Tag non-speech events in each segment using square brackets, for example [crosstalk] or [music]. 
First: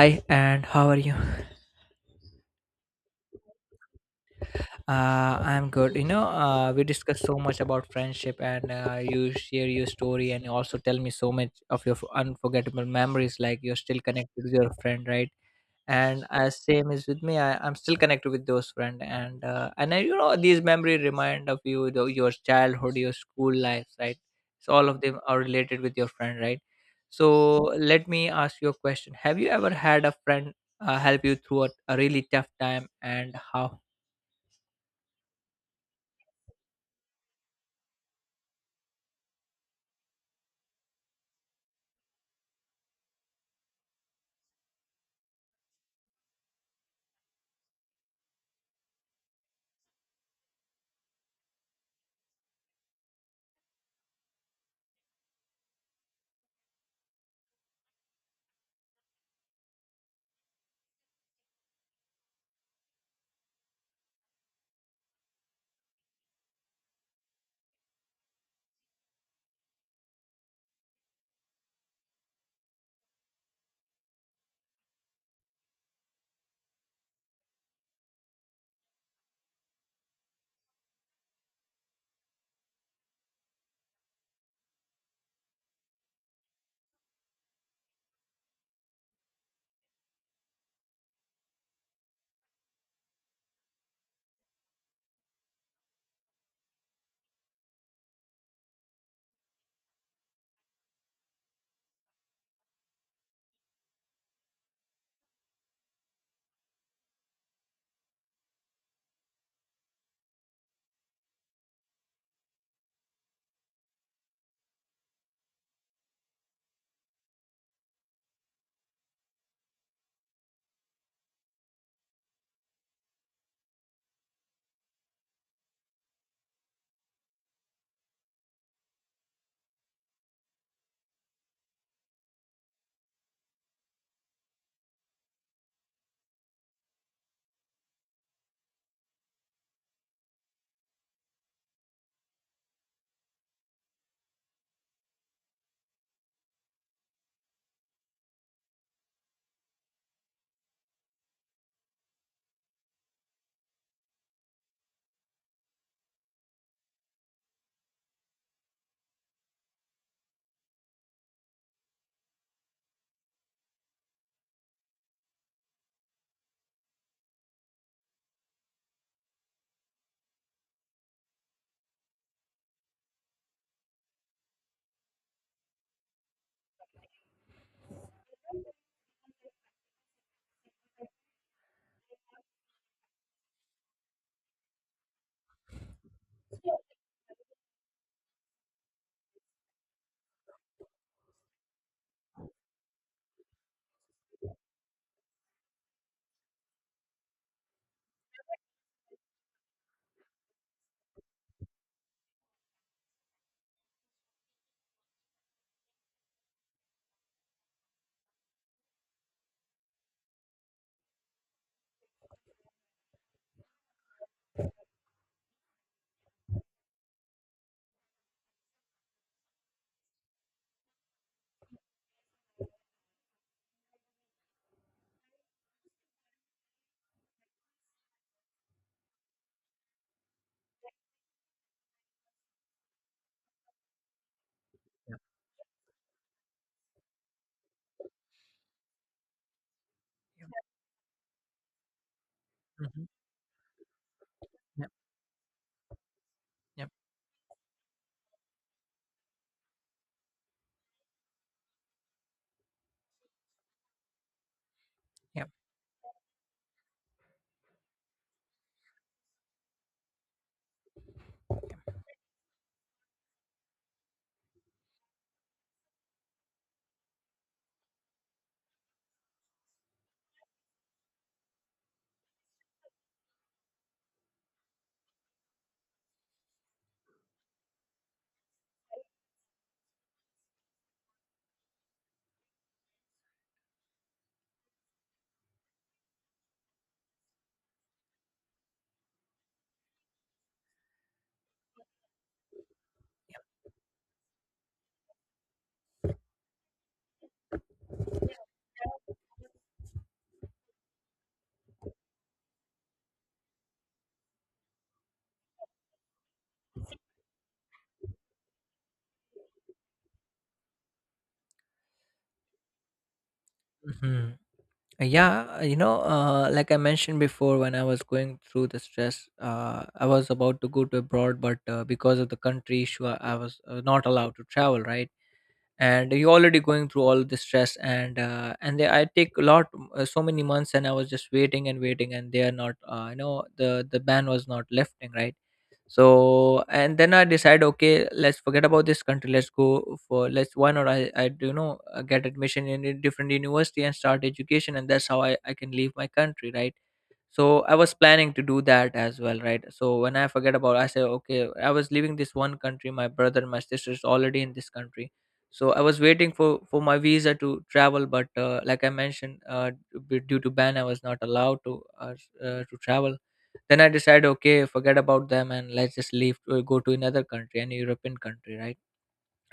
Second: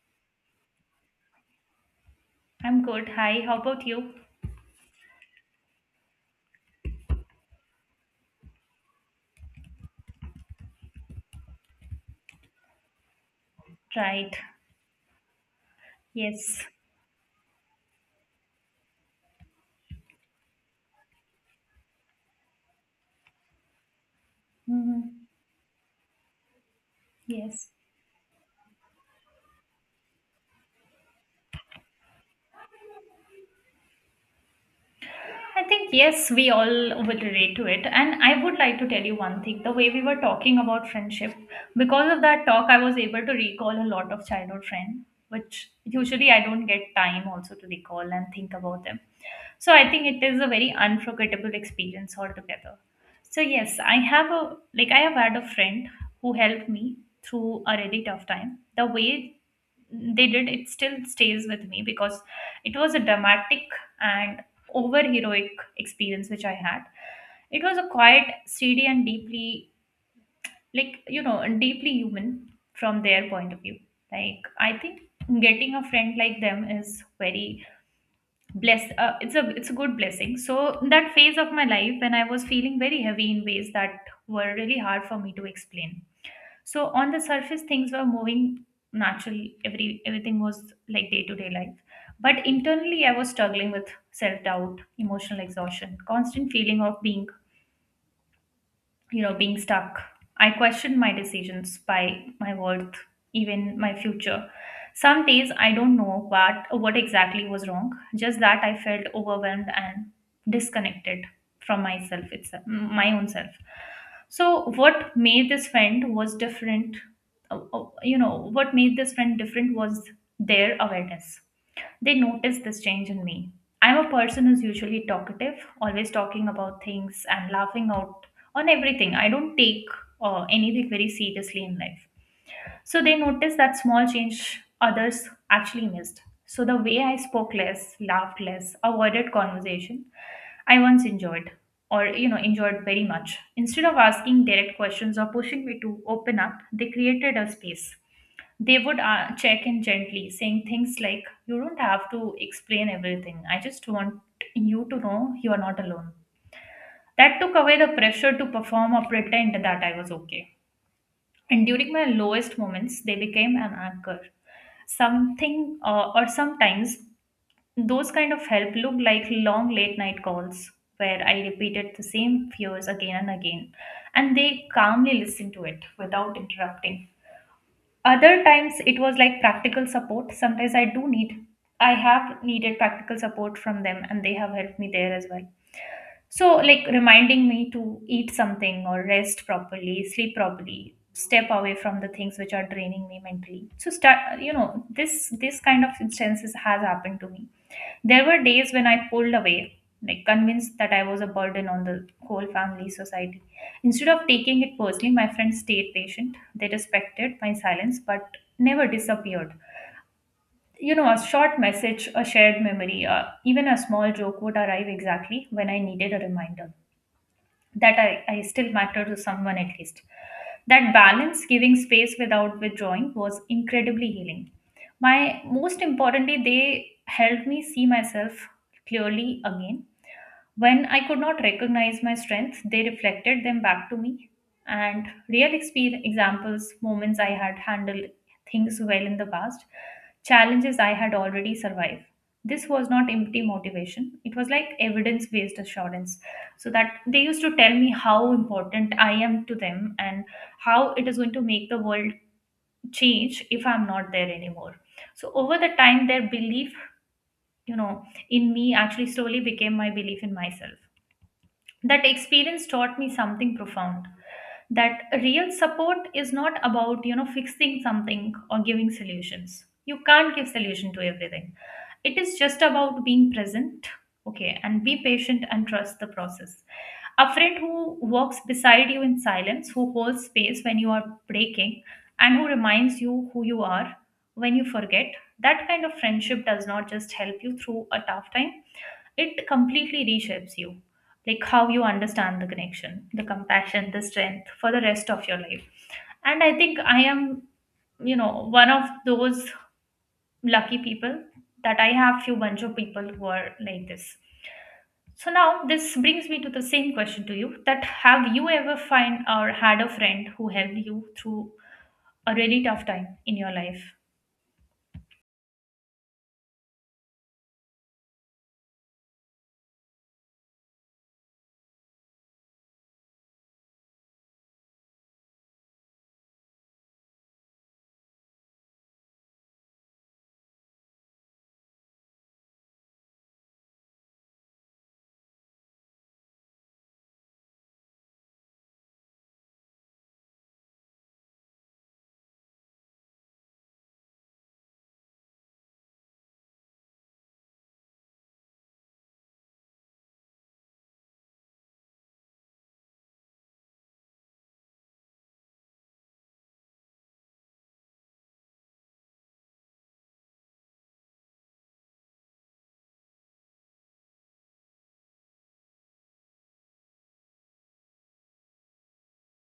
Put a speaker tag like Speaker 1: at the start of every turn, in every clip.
Speaker 1: Hi, and how are you?
Speaker 2: I'm good. Hi, how about you?
Speaker 1: I'm good. We discussed so much about friendship, and you share your story, and you also tell me so much of your unforgettable memories. Like you're still
Speaker 2: Right.
Speaker 1: connected with your friend, right? And as
Speaker 2: Yes.
Speaker 1: same is with me, I'm still connected with those friends, and I, you know, these memory remind of you your childhood, your school life, right? So all of them
Speaker 2: Mhm.
Speaker 1: are related with your friend, right? So
Speaker 2: Yes.
Speaker 1: let me ask you a question. Have you ever had a friend help you through a really tough time, and how?
Speaker 2: I think, yes, we all will relate to it. And I would like to tell you one thing, the way we were talking about friendship, because of that talk, I was able to recall a lot of childhood friends, which usually I don't get time also to recall and think about them. So I think it is a very unforgettable experience altogether. So, yes, I have a, like, I have had a friend who helped me through a really tough time. The way they did it still stays with me because it was a dramatic and over heroic experience which I had. It was a quiet, steady and deeply, deeply human from their point of view. Like, I think getting a friend like them is very blessed. It's a good blessing. So that phase of my life when I was feeling very heavy in ways that were really hard for me to explain, so on the surface things were moving naturally, everything was like day to day life, but internally I was struggling with self doubt, emotional exhaustion, constant feeling of being, being stuck. I questioned my decisions, by my worth, even my future. Some days I don't know what exactly was wrong, just that I felt overwhelmed and disconnected from myself itself, my own self. So what made this friend was different you know what made this friend different was their awareness. They noticed this change in me. I'm a person who's usually talkative, always talking about things and laughing out on everything. I don't take anything very seriously in life. So they noticed that small change others actually missed. So the way I spoke less, laughed less, avoided conversation, I once enjoyed or enjoyed very much. Instead of asking direct questions or pushing me to open up, they created a space. They would check in gently, saying things like, "You don't have to explain everything. I just want you to know you are not alone." That took away the pressure to perform or pretend that I was okay. And during my lowest moments, they became an anchor. Something uh, or sometimes those kind of help look like long late night calls where I repeated the same fears again and again, and they calmly listened to it without interrupting. Other times it was like practical support. Sometimes I do need, I have needed practical support from them and they have helped me there as well. So, like reminding me to eat something or rest properly, sleep properly, step away from the things which are draining me mentally. So, start, this kind of instances has happened to me. There were days when I pulled away, like convinced that I was a burden on the whole family society. Instead of taking it personally, my friends stayed patient. They respected my silence but never disappeared. You know, a short message, a shared memory, even a small joke would arrive exactly when I needed a reminder that I still matter to someone at least. That balance, giving space without
Speaker 1: Yeah.
Speaker 2: withdrawing, was incredibly healing. My most importantly, they helped me see myself clearly again. When I could not recognize my strengths, they reflected them back to me. And
Speaker 1: Yeah.
Speaker 2: examples, moments I had handled things well in the past, challenges I had already survived. This was
Speaker 1: Mhm.
Speaker 2: not empty motivation, it was like
Speaker 1: Yep,
Speaker 2: evidence based assurance. So
Speaker 1: yep,
Speaker 2: that they used to tell me how important I am to them and how it is going to make the world change if I'm not there anymore. So
Speaker 1: yep.
Speaker 2: over the time, their belief, you know, in me actually slowly became my belief in myself. That experience taught me something profound, that real support is not about fixing something or giving solutions. You can't give solution to everything. It is just about being present, okay, and be patient and trust the process. A friend who walks beside you in silence, who holds space when you are breaking, and who reminds you who you are when you forget, that kind of friendship does not just help you through a tough time, it completely reshapes you, like how you understand the connection, the compassion, the strength for the rest of your life. And I think I am, you know one of those lucky people, that I have few bunch of people who are like this. So now this brings me to the same question to you, that have you ever find or had a friend who helped you through a really tough time in your life?
Speaker 1: Mhm. Yeah, you know, like I mentioned before, when I was going through the stress, I was about to go to abroad, but because of the country issue, I was not allowed to travel, right? And you're already going through all the stress, and I take a lot so many months, and I was just waiting and waiting, and they are not, you know, the ban was not lifting, right? So and then I decide, okay, let's forget about this country, let's go for, let's, why not I do, you know, get admission in a different university and start education, and that's how I can leave my country, right? So I was planning to do that as well, right? So when I forget about, I say, okay, I was leaving this one country, my brother and my sister is already in this country. So I was waiting for my visa to travel, but like I mentioned, due to ban, I was not allowed to, to travel. Then I decided, okay, forget about them and let's just leave, go to another country, an European country, right?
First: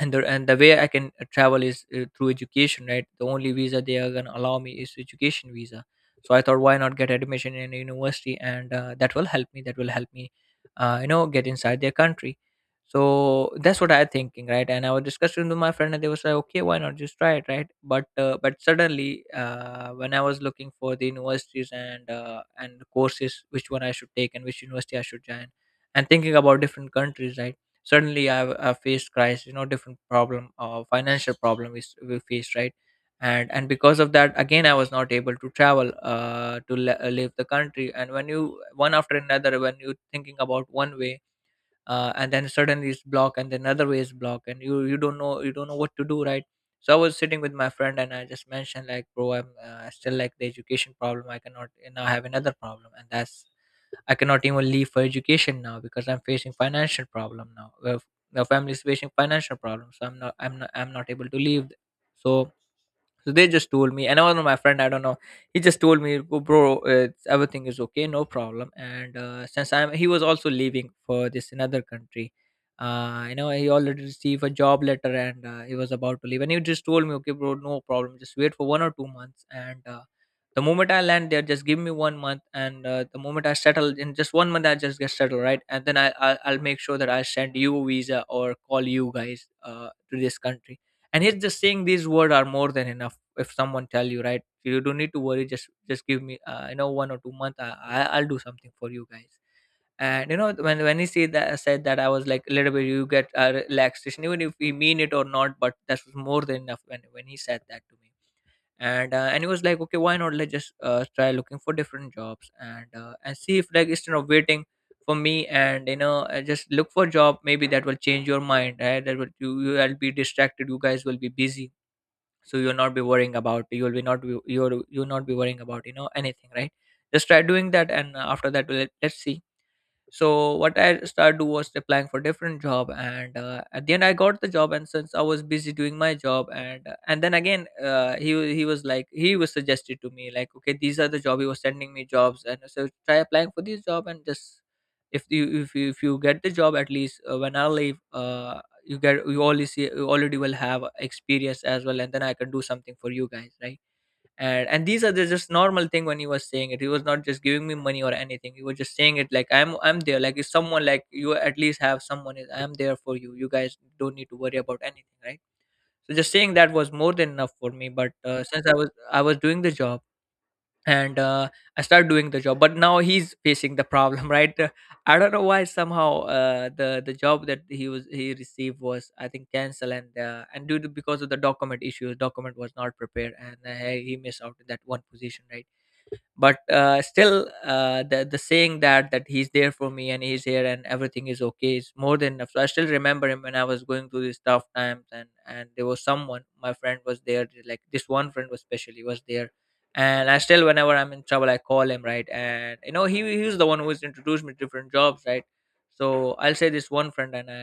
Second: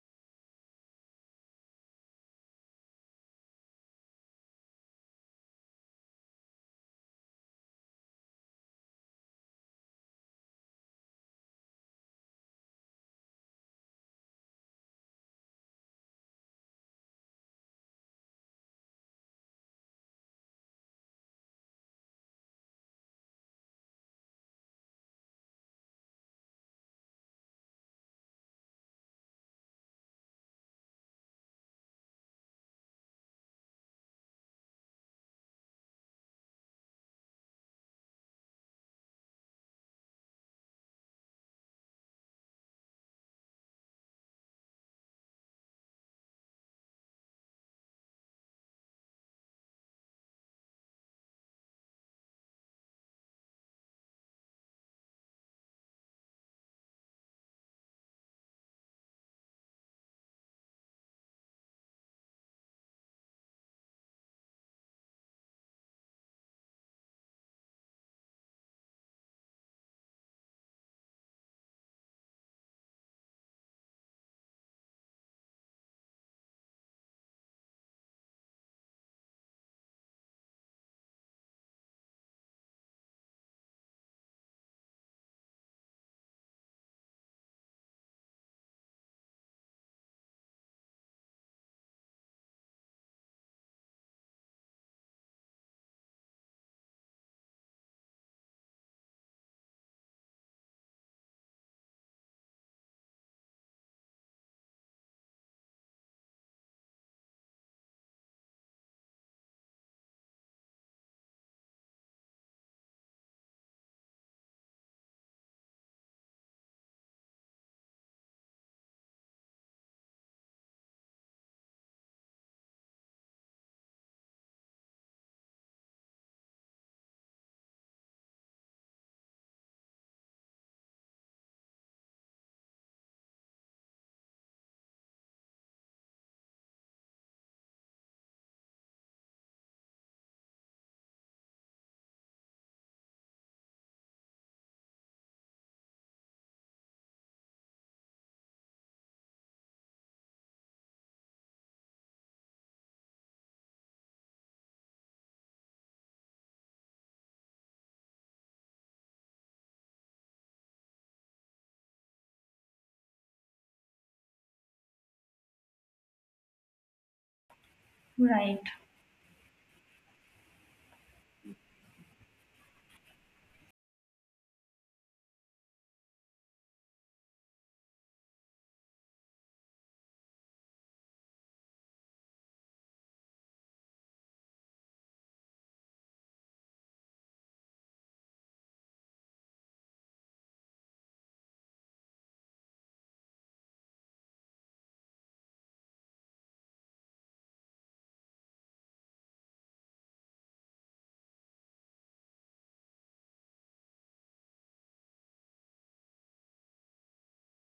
Speaker 1: And the way I can, travel is, through education, right? The only visa they are gonna allow me is education visa. So I thought, why not get admission in a university, and that will help me. That will help me, you know, get inside their country. So that's what I'm thinking, right? And I was discussing with my friend, and they was like, okay, why not just try it, right? But suddenly, when I was looking for the universities and courses, which one I should take and which university I should join, and thinking about different countries, right? Suddenly I've faced crisis, you know, different problem, financial problem we faced, right? And because of that again I was not able to travel, leave the country. And when you, one after another, when you thinking about one way, and then suddenly it's blocked, and then another way is blocked, and you don't know, you don't know what to do, right? So I was sitting with my friend, and I just mentioned like, bro, I'm, still like the education problem, I cannot, you know, I have another problem, and that's, I cannot even leave for education now because I'm facing financial problem now. The family is facing financial problems. So I'm not. I'm not. I'm not able to leave. So so they just told me, and I was my friend. I don't know. He just told me, "Go, bro, it's, everything is okay, no problem." And since I'm, he was also leaving for this another country. You know, he already received a job letter, and he was about to leave. And he just told me, "Okay, bro, no problem. Just wait for 1 or 2 months." And the moment I land there, just give me 1 month. And the moment I settle, in just 1 month, I just get settled, right? And then I'll make sure that I send you a visa or call you guys to this country. And he's just saying these words are more than enough. If someone tell you, right, you don't need to worry, just give me, you know, 1 or 2 months. I'll do something for you guys. And you know, when he said that, said that, I was like, a little bit, you get a relaxation, even if we mean it or not, but that was more than enough when he said that to me. And and he was like, okay, why not, let's just try looking for different jobs and see if, like, instead of waiting for me, and, you know, just look for job, maybe that will change your mind, right? That will, you, you'll be distracted, you guys will be busy, so you'll not be worrying about, you will be not be, you will, you will not be worrying about, you know, anything, right? Just try doing that, and after that we'll, let's see. So what I started do was applying for different job, and at the end I got the job. And since I was busy doing my job, and then again, he was like, he was suggested to me like, okay, these are the job, he was sending me jobs, and so try applying for this job, and just, if you get the job, at least when I leave, you get, you already see, you already will have experience as well, and then I can do something for you guys, right? And these are the just normal thing. When he was saying it, he was not just giving me money or anything, he was just saying it like, I'm there, like, if someone like you at least have someone is, I'm there for you, you guys don't need to worry about anything, right? So just saying that was more than enough for me. But
Speaker 2: Right.
Speaker 1: Since I was doing the job, and I started doing the job. But now he's facing the problem, [laughs] right? I don't know why, somehow, the job that he received was, I think, cancel, and due to, because of the document issues, document was not prepared, and he missed out on that one position, right? but Still, the saying that that he's there for me and he's here and everything is okay is more than enough. So I still remember him when I was going through these tough times. And there was someone, my friend was there, like this one friend was especially was there. And I still, whenever I'm in trouble, I call him, right? And you know, he was the one who was introduced me to different jobs, right? So I'll say this one friend. And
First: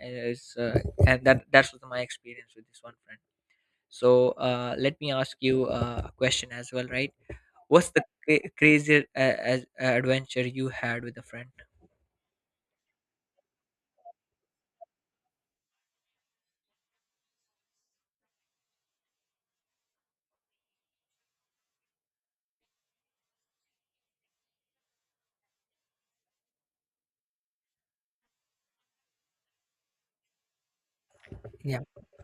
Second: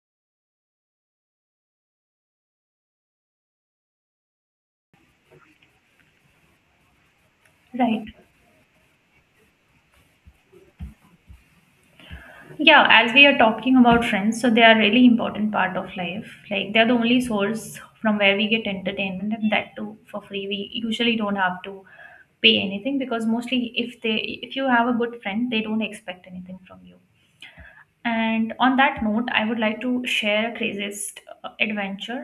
Speaker 1: I is and that that's was my experience with this one friend. So let me ask you a question as well, right? What's the
Speaker 2: Right.
Speaker 1: craziest adventure you had with a friend?
Speaker 2: Yeah, as we are talking about friends, so they are really important part of life. Like, they're the only source from where we get entertainment, and that too for free. We usually don't have to pay anything because mostly if they, if you have a good friend, they don't expect anything from you. And on that note, I would like to share a craziest
Speaker 1: Yeah.
Speaker 2: adventure.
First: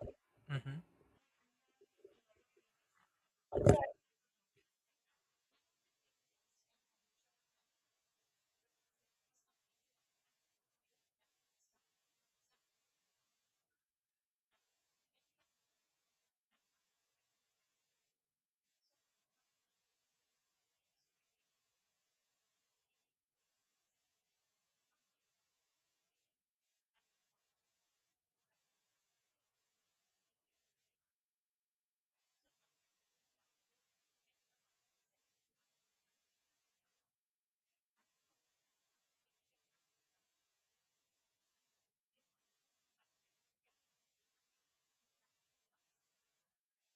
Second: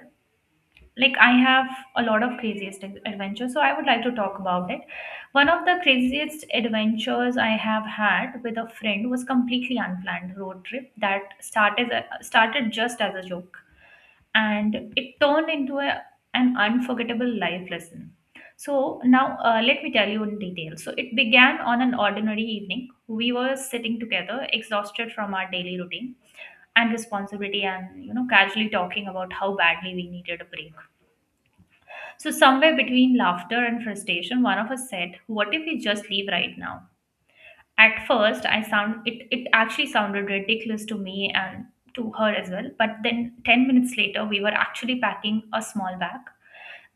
Speaker 1: Mm-hmm.
Speaker 2: Like, I have a lot of craziest adventures, so I would like to talk about it. One of the craziest adventures I have had with a friend was completely unplanned road trip that started just as a joke, and it turned into an unforgettable life lesson. So now let me tell you in detail. So it began on an ordinary evening. We were sitting together, exhausted from our daily routine and responsibility, and casually talking about how badly we needed a break. So, somewhere between laughter and frustration, one of us said, "What if we just leave right now?" At first, I sound it, it actually sounded ridiculous to me and to her as well. But then 10 minutes later, we were actually packing a small bag,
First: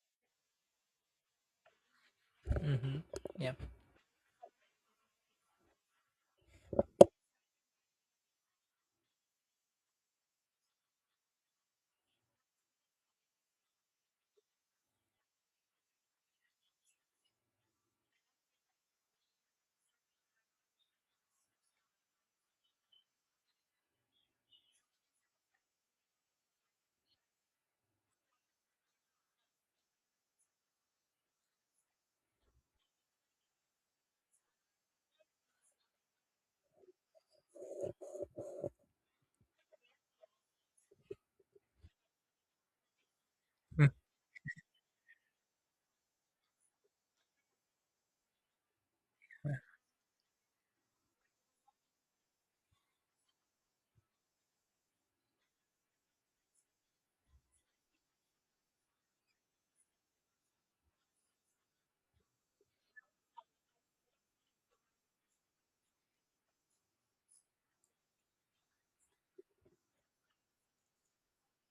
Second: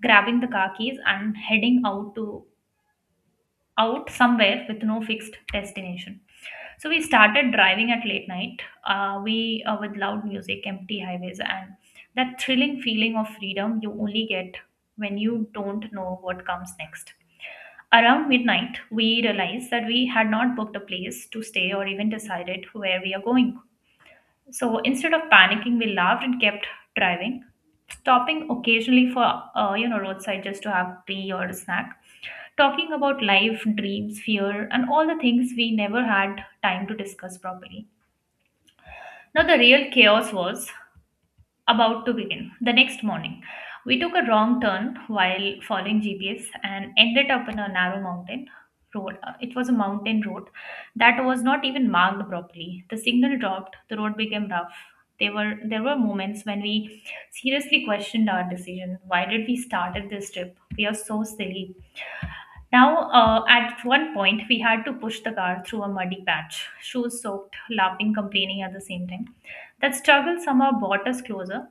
Speaker 2: grabbing the car keys and heading out to
Speaker 1: Mm-hmm. Yeah.
Speaker 2: out somewhere with no fixed destination. So we started driving at late night. We With loud music, empty highways, and that thrilling feeling of freedom you only get when you don't know what comes next. Around midnight, we realized that we had not booked a place to stay or even decided where we are going. So instead of panicking, we laughed and kept driving, stopping occasionally for roadside just to have tea or a snack, talking about life, dreams, fear, and all the things we never had time to discuss properly. Now the real chaos was about to begin. The next morning,
Speaker 1: Mm.
Speaker 2: we took a wrong turn while following GPS and ended up in a narrow mountain road. It was a mountain road that was not even marked properly. The signal dropped, the road became rough. There were moments when we seriously questioned our decision. Why did we started this trip? We are so silly. Now, at one point, we had to push the car through a muddy patch, shoes soaked, laughing, complaining at the same time. That struggle somehow brought us closer.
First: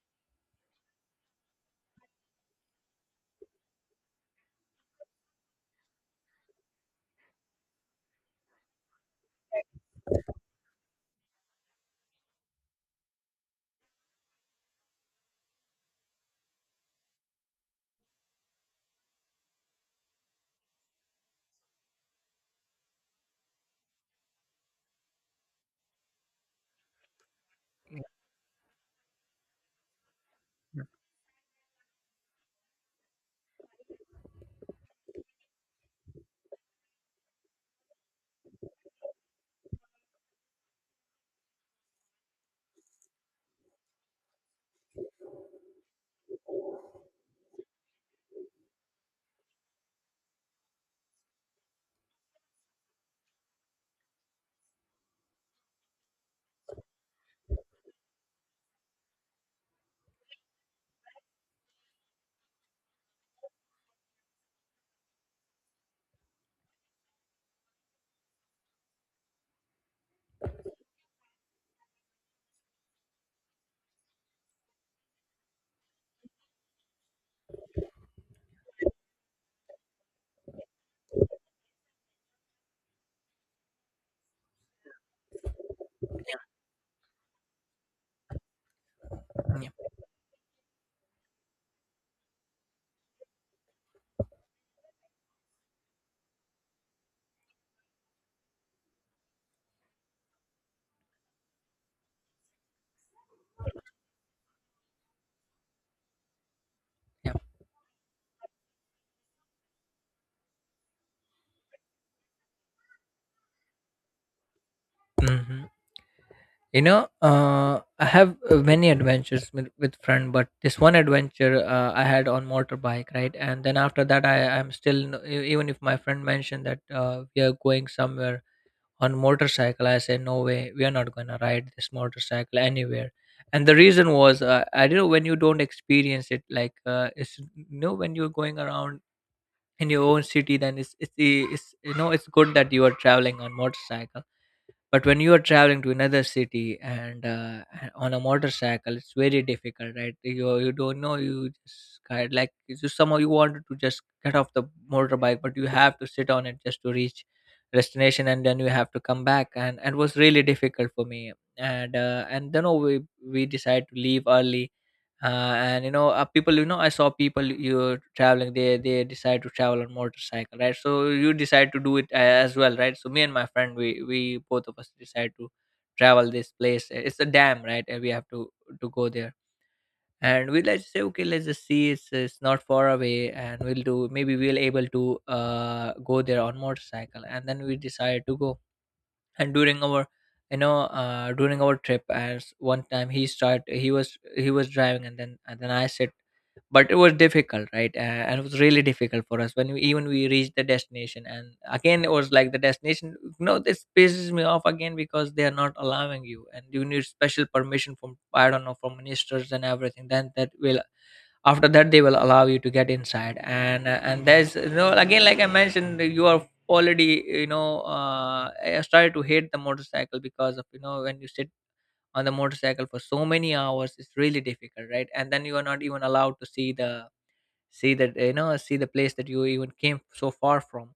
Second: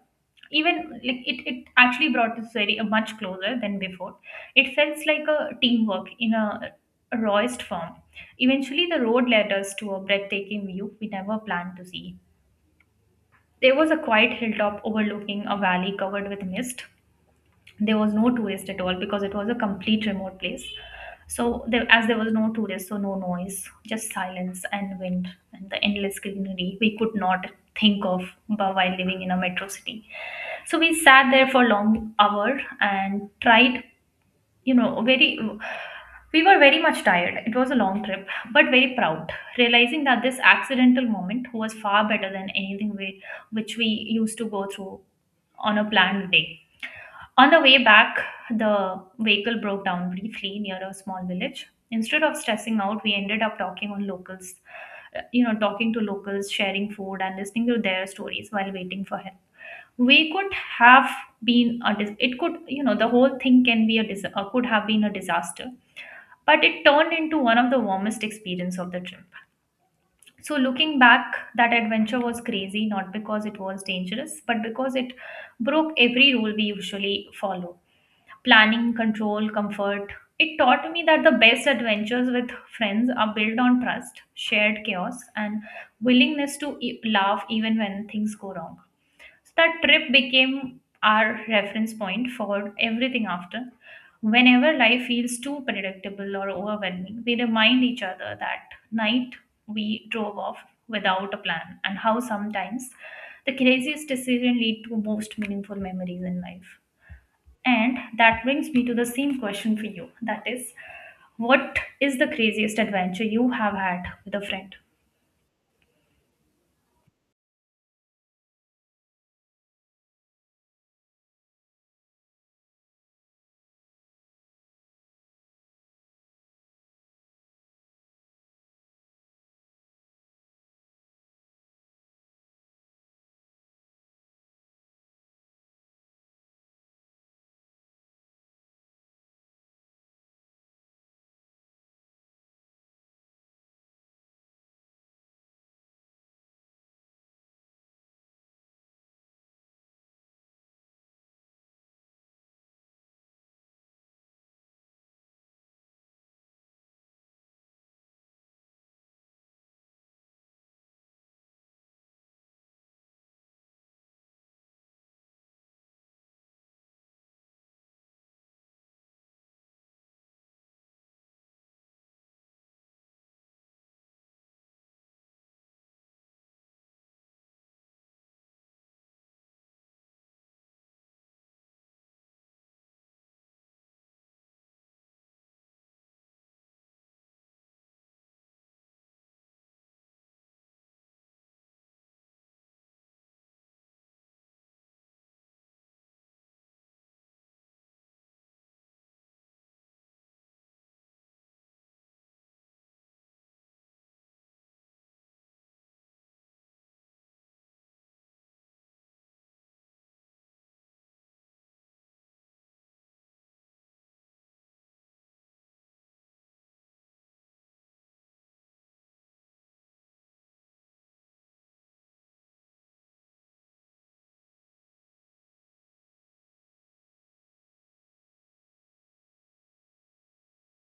Speaker 2: Even it actually brought us very much closer than before. It felt like a teamwork in a rawest form. Eventually the road led us to a breathtaking view we never planned to see. There was a quiet hilltop overlooking a valley covered with mist. There was no tourist at all because it was a complete remote place. So there, as there was no tourist, so no noise, just silence and wind and the endless greenery we could not
Speaker 1: Yeah.
Speaker 2: think of while living in a metro city. So
Speaker 1: Yeah.
Speaker 2: we sat there for a long hour and tried, very, we were very much tired. It was a long trip but very proud, realizing that this accidental moment was far better than anything we, which we used to go through on a planned day. On the way back, the vehicle broke down briefly near a small village. Instead of stressing out, we ended up talking on locals, talking to locals, sharing food, and listening to their stories while waiting for help. We could have been a it, could the whole thing can be a could have been a disaster, but it turned into one of the warmest experience of the trip. So looking back, that adventure was crazy not because it was dangerous, but because it broke every rule we usually follow: planning, control, comfort. It taught me that the best adventures with friends are built on trust, shared chaos, and willingness to laugh even when things go wrong. So
Speaker 1: Yeah.
Speaker 2: that trip became our reference point for everything after. Whenever life feels too predictable or overwhelming, we remind each other that night we drove off without a plan and how sometimes the craziest decision lead to most meaningful memories in life.
Speaker 1: Yeah.
Speaker 2: And that brings me to the same question for you. That is, what is the craziest adventure you have had with a friend?
Speaker 1: Mhm. You know, I have many adventures with friend, but this one adventure I had on motorbike, right? And then after that, I am still, even if my friend mentioned that we are going somewhere on motorcycle, I said no way, we are not going to ride this motorcycle anywhere. And the reason was, I don't know, when you don't experience it, like, it's, you know, when you're going around in your own city, then it's, you know, it's good that you are traveling on motorcycle. But when you are traveling to another city, and on a motorcycle, it's very difficult, right? You don't know, you just kind like, it's just somehow you wanted to just get off the motorbike, but you have to sit on it just to reach destination, and then you have to come back. And it was really difficult for me. And then oh, we decided to leave early. And You know, people, you know, I saw people, you're traveling, they decide to travel on motorcycle, right? So you decide to do it, as well, right? So me and my friend, we both of us decide to travel this place, it's a dam, right? And we have to go there. And we, let's say okay, let's just see, it's not far away, and we'll do, maybe we'll able to go there on motorcycle. And then we decide to go. And during our, you know, during our trip, as one time, he was, he was driving. And then I Said, but it was difficult, right? And it was really difficult for us when we even we reached the destination. And again, it was like the destination. No, this pisses me off again because they are not allowing you, and you need special permission from, I don't know, from ministers and everything. Then that will, after that they will allow you to get inside. And and there's, you know, again, like I mentioned, you are already, you know, I started to hate the motorcycle because of, you know, when you sit on the motorcycle for so many hours, it's really difficult, right? And then you are not even allowed to see the, see that, you know, see the place that you even came so far from.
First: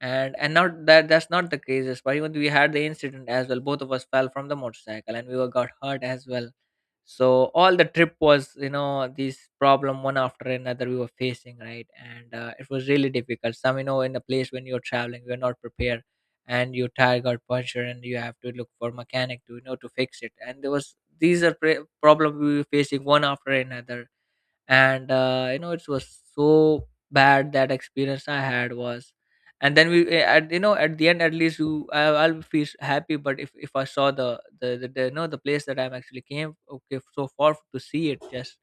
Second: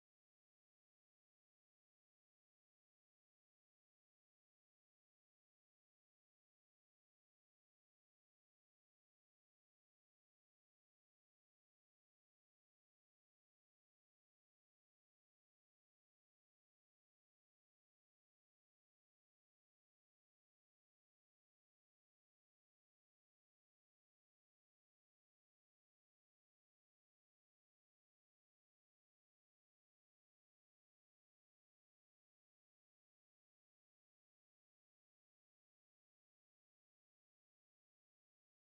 Speaker 1: And not that, that's not the case. That's why even we had the incident as well. Both of us fell from the motorcycle and we were got hurt as well. So all the trip was, you know, this problem one after another we were facing, right? And it was really difficult. Some, you know, in a place when you're traveling, you're not prepared and your tire got punctured and you have to look for mechanic to, you know, to fix it. And there was, these are problem we were facing one after another. And you know, it was so bad, that experience I had was. And then we at, you know, at the end, at least you, I'll feel happy. But if I saw the the you know, the place that I'm actually came, okay, so far to see it. Just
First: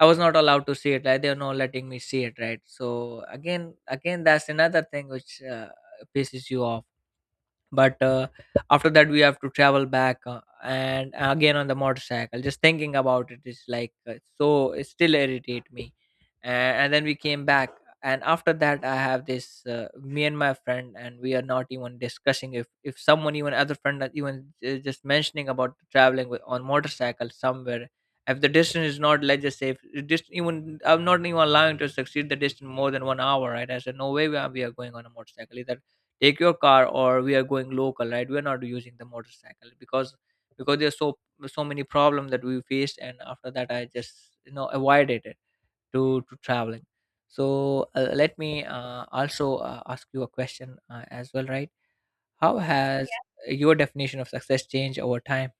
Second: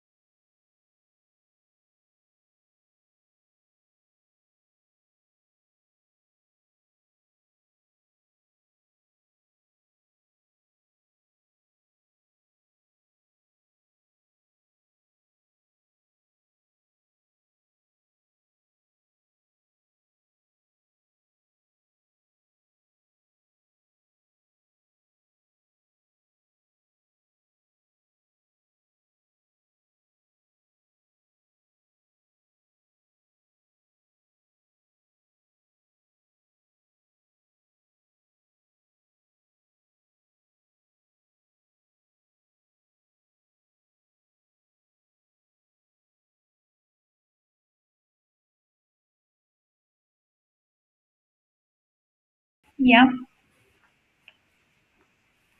Speaker 1: I was not allowed to see it, like they're not letting me see it, right? So again, again, that's another thing which pisses you off. But after that, we have to travel back, and again on the motorcycle. Just thinking about it is like, so it still irritate me. And then we came back. And after that, I have this, me and my friend, and we are not even discussing if someone, even other friend, that even just mentioning about traveling with, on motorcycle somewhere, if the distance is not, let's just say, if it just, even I'm not even allowing to succeed the distance more than 1 hour, right? I said no way, we are going on a motorcycle. Either take your car or we are going local, right? We are not using the motorcycle, because there's so many problems that we faced. And after that, I just, you know, avoided it to traveling. So let me also ask you a question as well, right? How
Speaker 2: Yeah.
Speaker 1: has, yeah, your definition of success changed over time?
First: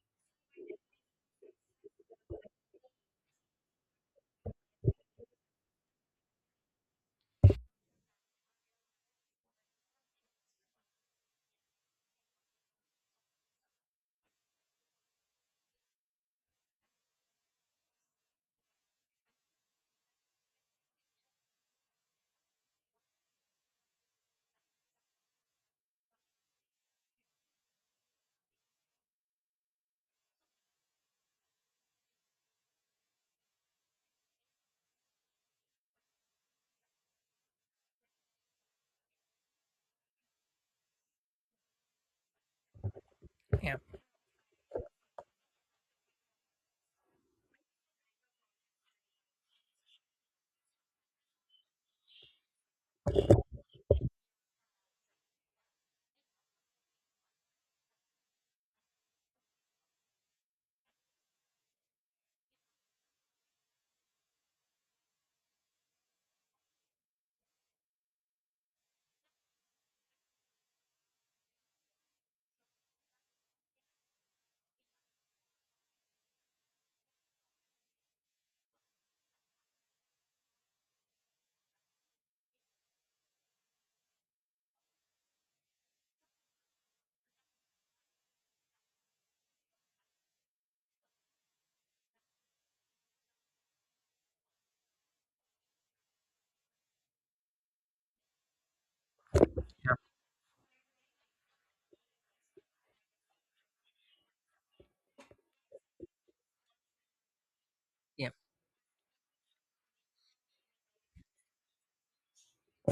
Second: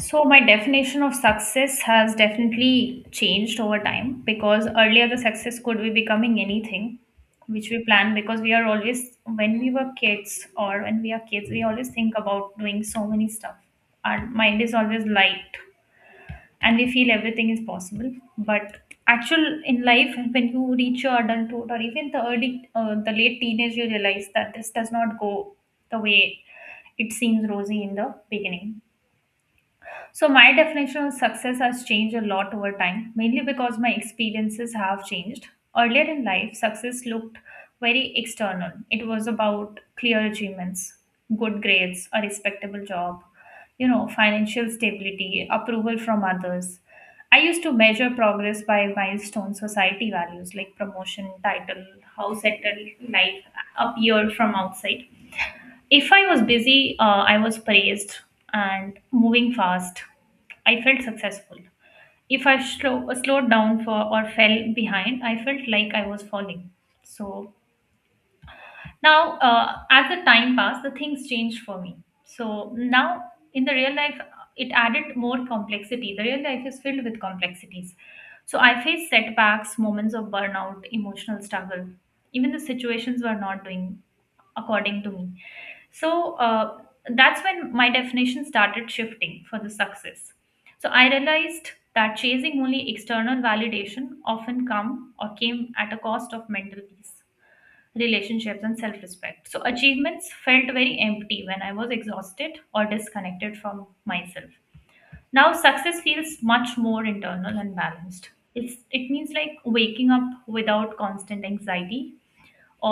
Speaker 2: So my definition of success has definitely changed over time because earlier the success could be becoming anything which we plan because we are always when we were kids or when we are kids we always think about doing so many stuff. Our mind is always light and we feel everything is possible, but actual in life when you reach your adulthood or even the early the late teenage you realize that this does not go the way it seems rosy in the beginning. So my definition of success has changed a lot over time, mainly because my experiences have changed. Earlier in life, success looked very external. It was about clear achievements, good grades, a respectable job,
Speaker 1: Yeah,
Speaker 2: you know, financial stability, approval from others. I used to measure progress by milestone society values like promotion, title, how settled life appeared from outside. If I was busy, I was praised and moving fast. I felt successful. If I slowed down for or fell behind, I felt like I was falling. So now, as the time passed, the things changed for me. So now, in the real life, it added more complexity. The real life is filled with complexities. So I faced setbacks, moments of burnout, emotional struggle. Even the situations were not doing according to me. So that's when my definition started shifting for the success. So I realized that chasing only external validation often come or came at a cost of mental peace, relationships and self-respect. So
Speaker 1: yeah,
Speaker 2: achievements felt very empty when I was exhausted or disconnected from myself. Now success feels much more internal and balanced.
Speaker 1: yeah,
Speaker 2: It's, it means like waking up without constant anxiety,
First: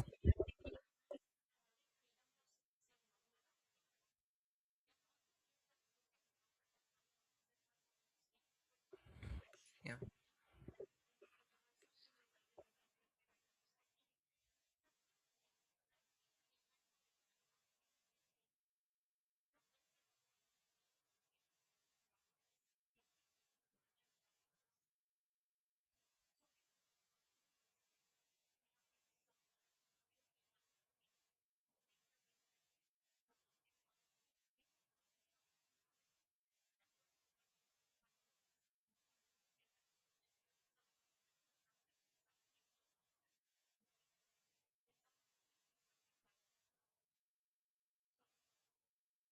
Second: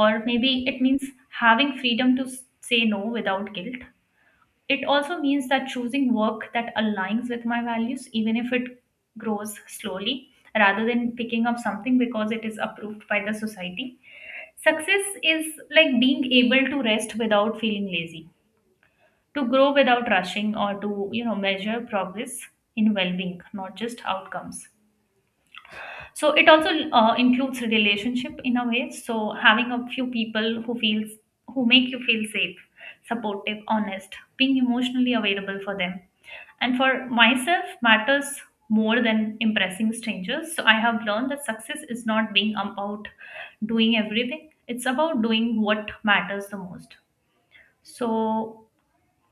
Speaker 2: or maybe it means having freedom to say no without guilt. It also means that choosing work that aligns with my values even if it grows
Speaker 1: yeah,
Speaker 2: slowly, rather than picking up something because it is approved by the society. Success is like being able to rest without feeling lazy, to grow without rushing, or to, you know, measure progress in well-being, not just outcomes. So it also includes relationship in a way. So having a few people who feels, who make you feel safe, supportive, honest, being emotionally available for them, and for myself, matters more than impressing strangers. So I have learned that success is not being about doing everything, it's about doing what matters the most. So,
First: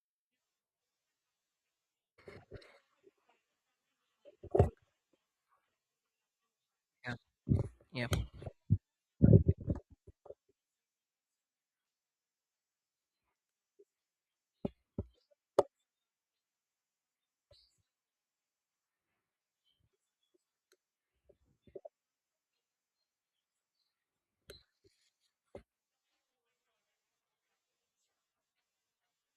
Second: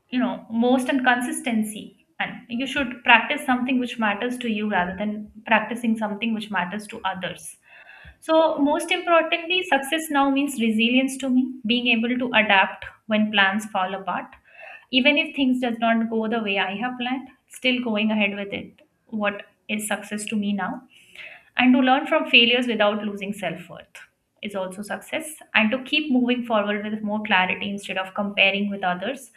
Speaker 2: you know, most and consistency. And you should practice something which matters to you rather than practicing something which matters to
Speaker 1: yeah,
Speaker 2: others.
Speaker 1: yeah,
Speaker 2: So, most importantly, success now means resilience to me, being able to adapt when plans fall apart, even if things does not go the way I have planned, still going ahead with it, what is success to me now. And to learn from failures without losing self-worth is also success, and to keep moving forward with more clarity instead of comparing with others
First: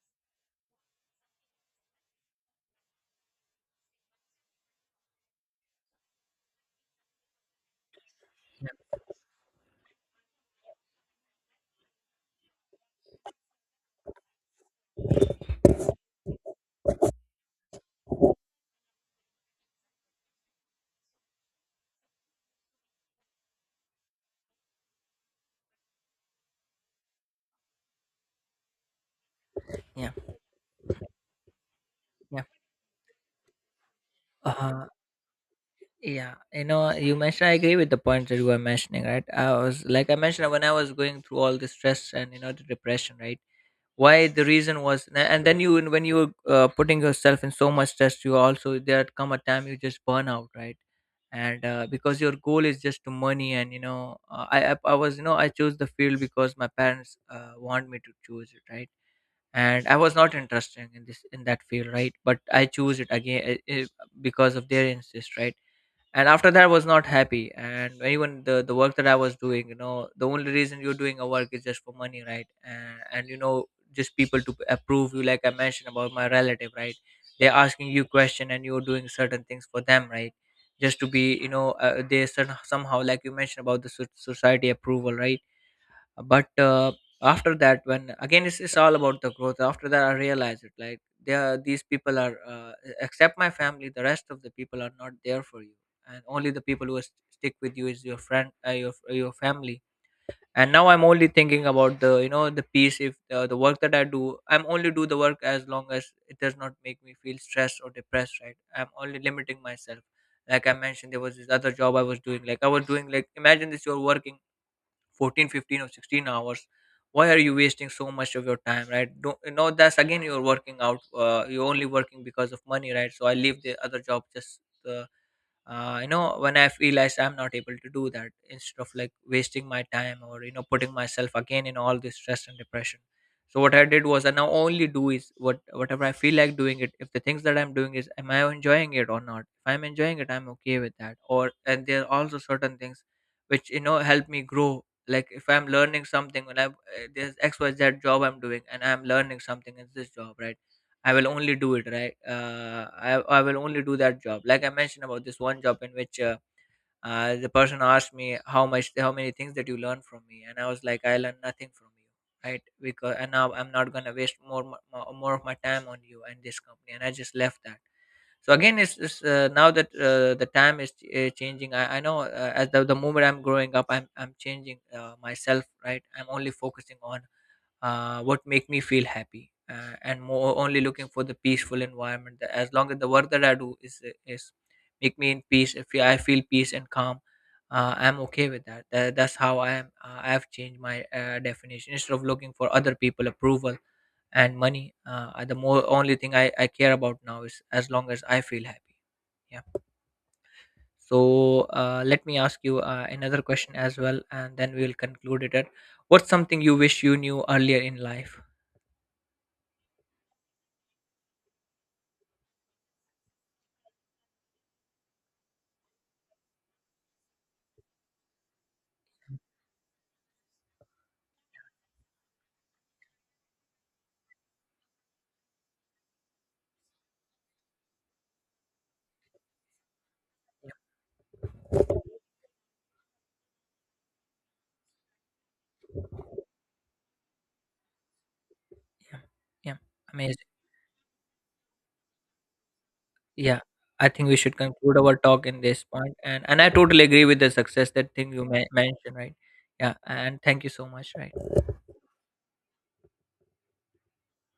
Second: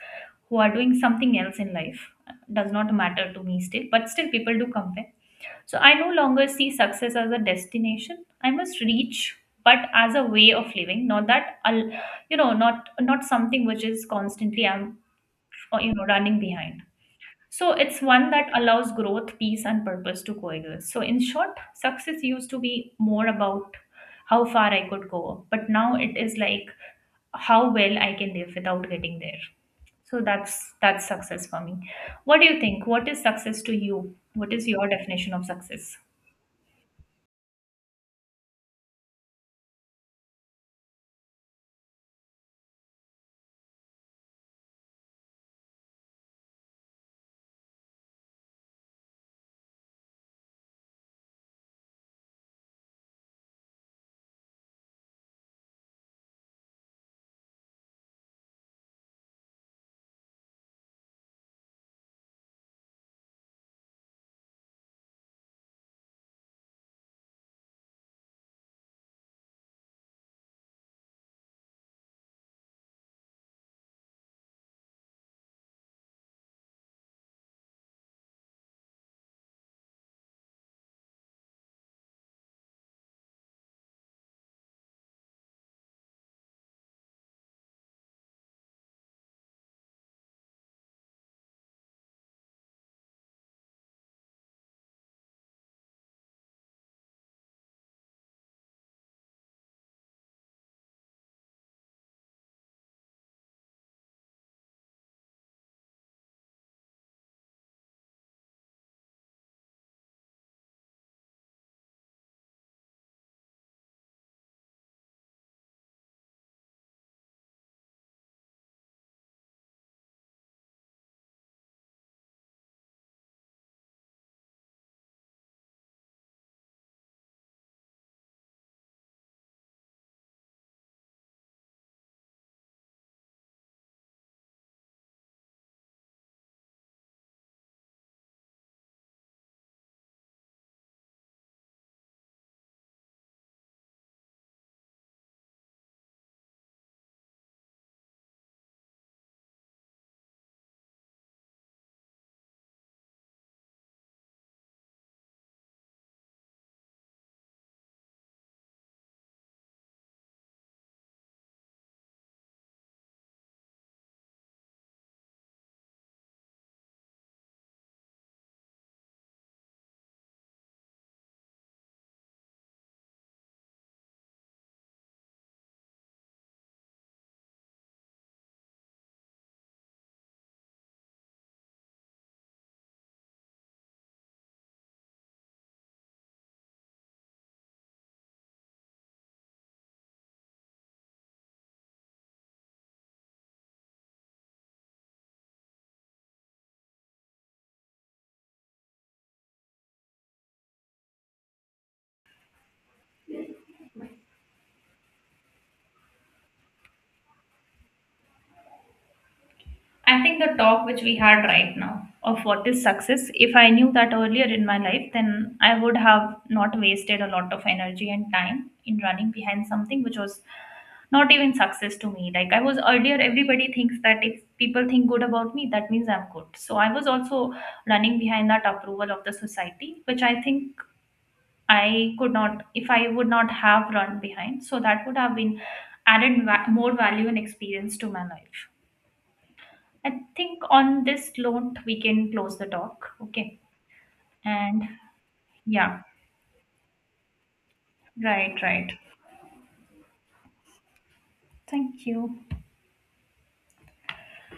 Speaker 2: who are doing something else in life. Does not matter to me, still but still people do compare. So I no longer see success as a destination I
Speaker 1: yeah,
Speaker 2: must reach, but as a way of living. Not that I'll, you know, not something which is constantly I'm, you know, running behind. So it's one that allows growth, peace, and purpose to coexist. So in short, success used to be more about how far I could go, but now it is like how well I can live without getting there.
Speaker 1: yeah.
Speaker 2: So that's success for me. What
Speaker 1: Yeah.
Speaker 2: do you think? What is success to you? What is
Speaker 1: Uh,
Speaker 2: your definition of success?
Speaker 1: Yeah, you know, you mentioned, I agree with the points that you were mentioning, right? I was, like I mentioned, when I was going through all the stress and, you know, the depression, right? Why, the reason was, and then you, when you were putting yourself in so much stress, you also, there come a time you just burn out, right? And because your goal is just to money. And, you know, I was, you know, I chose the field because my parents want me to choose it, right? And I was not interested in this in that field, right? But I choose it again because of their insist, right? And after that, I was not happy. And even the work that I was doing, you know, the only reason you're doing a work is just for money, right? And you know, just people to approve you, like I mentioned about my relative, right? They're asking you question and you're doing certain things for them, right? Just to be, you know, they somehow, like you mentioned about the society approval, right? But after that, when again it's all about the growth. After that, I realized it, like they are, these people are except my family, the rest of the people are not there for you. And only the people who stick with you is your friend, your family. And now I'm only thinking about, the you know, the peace. If the work that I do, I'm only do the work as long as it does not make me feel stressed or depressed, right? I'm only limiting myself, like I mentioned. There was this other job I was doing. Like I was doing, like, imagine this, you're working 14, 15, or 16 hours. Why are you wasting so much of your time, right? Don't you know, that's again, you're working out, you're only working because of money, right? So I leave the other job just uh, you know, when I have realized I'm not able to do that instead of, like, wasting my time or, you know, putting myself again in all this stress and depression. So what I did was, I now only do is what, whatever I feel like doing it. If the things that I'm doing is, am I enjoying it or not? If I'm enjoying it, I'm okay with that. Or, and there are also certain things which, you know, help me grow. Like if I'm learning something, when I there's xyz job I'm doing, and I'm learning something in this job, right? I will only do it, right. I will only do that job. Like I mentioned about this one job, in which the person asked me how much, how many things that you learn from me. And I was like, I learned nothing from you, right? Because, and now I'm not gonna waste more more of my time on you and this company, and I just left that. So again, it's now that the time is changing. I know as the moment I'm growing up, I'm changing myself, right? I'm only focusing on what make me feel happy, and more, only looking for the peaceful environment. That as long as the work that I do is make me in peace. If I feel peace and calm, I'm okay with that. That's how I am. I've changed my definition, instead of looking for other people approval and money. The more only thing I care about now is, as long as I feel happy. Yeah. So let me ask you another question as well, and then we will conclude it at, what's something you wish you knew earlier in life?
Speaker 2: I think the talk which we had right now of what is success, if I knew that earlier in my life, then I would have not wasted a lot of energy and time in running behind something which was not even success to me. Like I was earlier, everybody thinks that if people think good about me, that means I'm good. So I was also running behind that approval of the society, which I think I could not, if I would not have run behind. So that would have been added more value and experience to my life.
Speaker 1: Yeah, yeah,
Speaker 2: I
Speaker 1: amazing.
Speaker 2: think on this note, we can close the talk. Okay.
Speaker 1: Yeah, I think we should
Speaker 2: And
Speaker 1: conclude our talk in this
Speaker 2: yeah,
Speaker 1: point. And I totally agree with the success that thing you
Speaker 2: right, right.
Speaker 1: mentioned, right? Yeah, and thank you so much, right?
Speaker 2: Thank you.